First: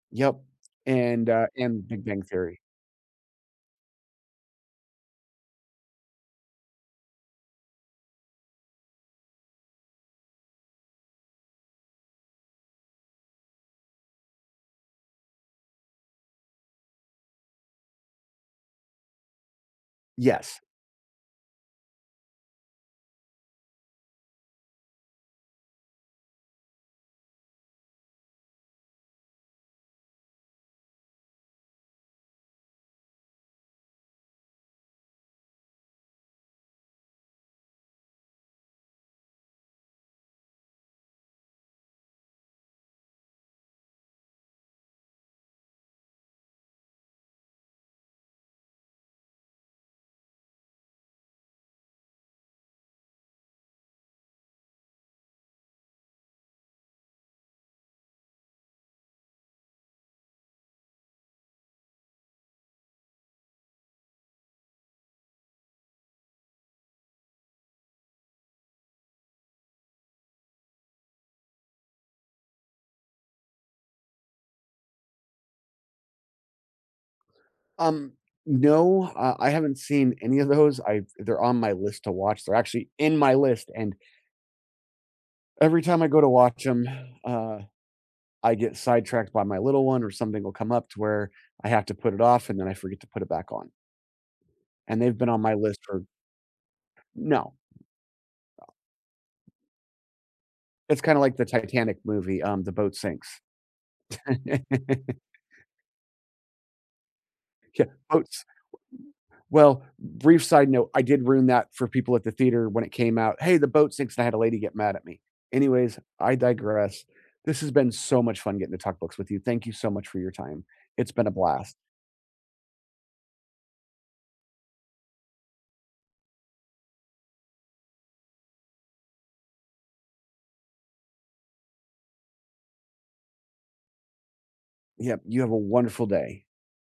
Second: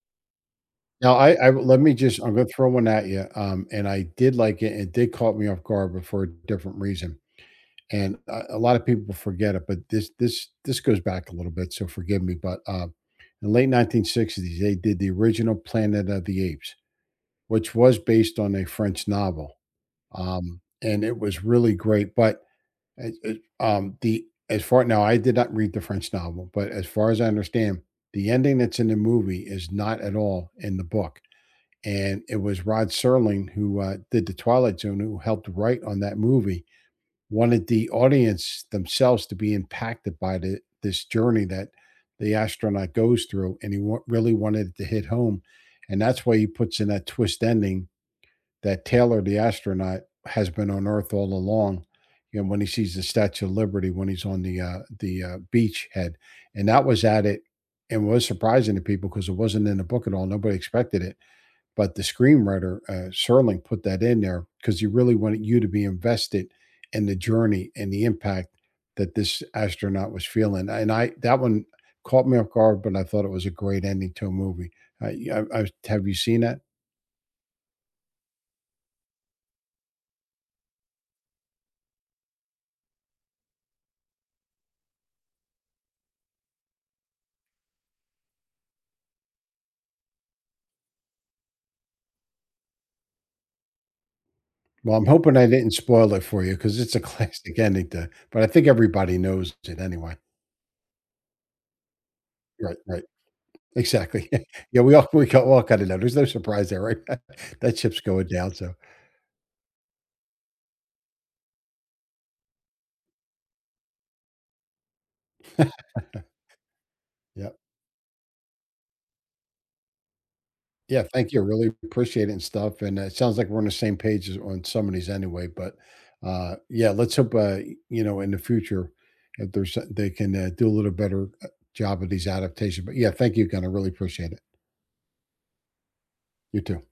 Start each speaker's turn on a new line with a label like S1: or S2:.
S1: Yep,
S2: Now
S1: and,
S2: I
S1: uh
S2: I let
S1: and
S2: me
S1: Big
S2: just
S1: Bang
S2: I'm gonna
S1: Theory.
S2: throw one at ya, um, and I did like it, and it did caught me off guard, but for a different reason, and, uh, a lotta people forget it, but this this this goes back a little bit, so forgive me, but, um, in late 1960s, they did the original Planet of the Apes, which was based on a French novel, um,
S1: Yes.
S2: and it was really great, but, uh uh, um, the as far Now, I did not read the French novel, but as far as I understand, the ending that's in the movie is not at all in the book, and it was Rod Serling, who, uh, did The Twilight Zone, who helped write on that movie, wanted the audience themselves to be impacted by the this journey that the astronaut goes through, and he wa really wanted it to hit home, and that's why he puts in that twist ending that Taylor, the astronaut, has been on Earth all along, you know, when he sees the Statue of Liberty when he's on the, uh the, uh, beachhead. And that was at it and was surprising to people 'cause it wasn't in the book at all, nobody expected it. But the screenwriter, uh, Serling, put that in there 'cause he really wanted you to be invested in the journey and the impact that this astronaut was feeling. I and I that one caught me off guard, but I thought it was a great ending to a movie, uh yeah, I was to have you seen that?
S1: Um, no, uh, I haven't seen any of those. I've they're on my list to watch. They're actually in my list, and every time I go to watch 'em, uh, I get sidetracked by my little one or something will come up to where I have to put it off, and then I forget to put it back on
S2: Well,
S1: and
S2: I'm
S1: they've been
S2: hoping
S1: on
S2: I
S1: my
S2: didn't
S1: list for
S2: spoil it for you 'cause it's a
S1: No.
S2: classic ending to but I think everybody knows it anyway.
S1: It's kinda like the Titanic movie, um, the
S2: Right,
S1: boat
S2: right.
S1: sinks.
S2: Exactly. Yeah, we of we k all kinda know. There's no surprise there, right? That
S1: Yeah,
S2: ship's going
S1: boats
S2: down, so
S1: w Well, brief side note, I did ruin that for people at the theater when it came out, "Hey, the boat sinks," and I had a lady get mad at me. Anyways, I digress,
S2: Yep.
S1: this has been so much fun getting to talk books with you. Thank you so much for your time.
S2: Yeah,
S1: It's been a
S2: thank you, really
S1: blast.
S2: 'preciate and stuff, and, uh, it sounds like we're on the same page as on some of these anyway, but, uh, yeah, let's hope, I you know, in the future if there's, uh they can, uh, do a little better, uh, job of these adaptation but yeah, thank you again, I really appreciate it.
S1: Yep, you have a wonderful day.
S2: You too.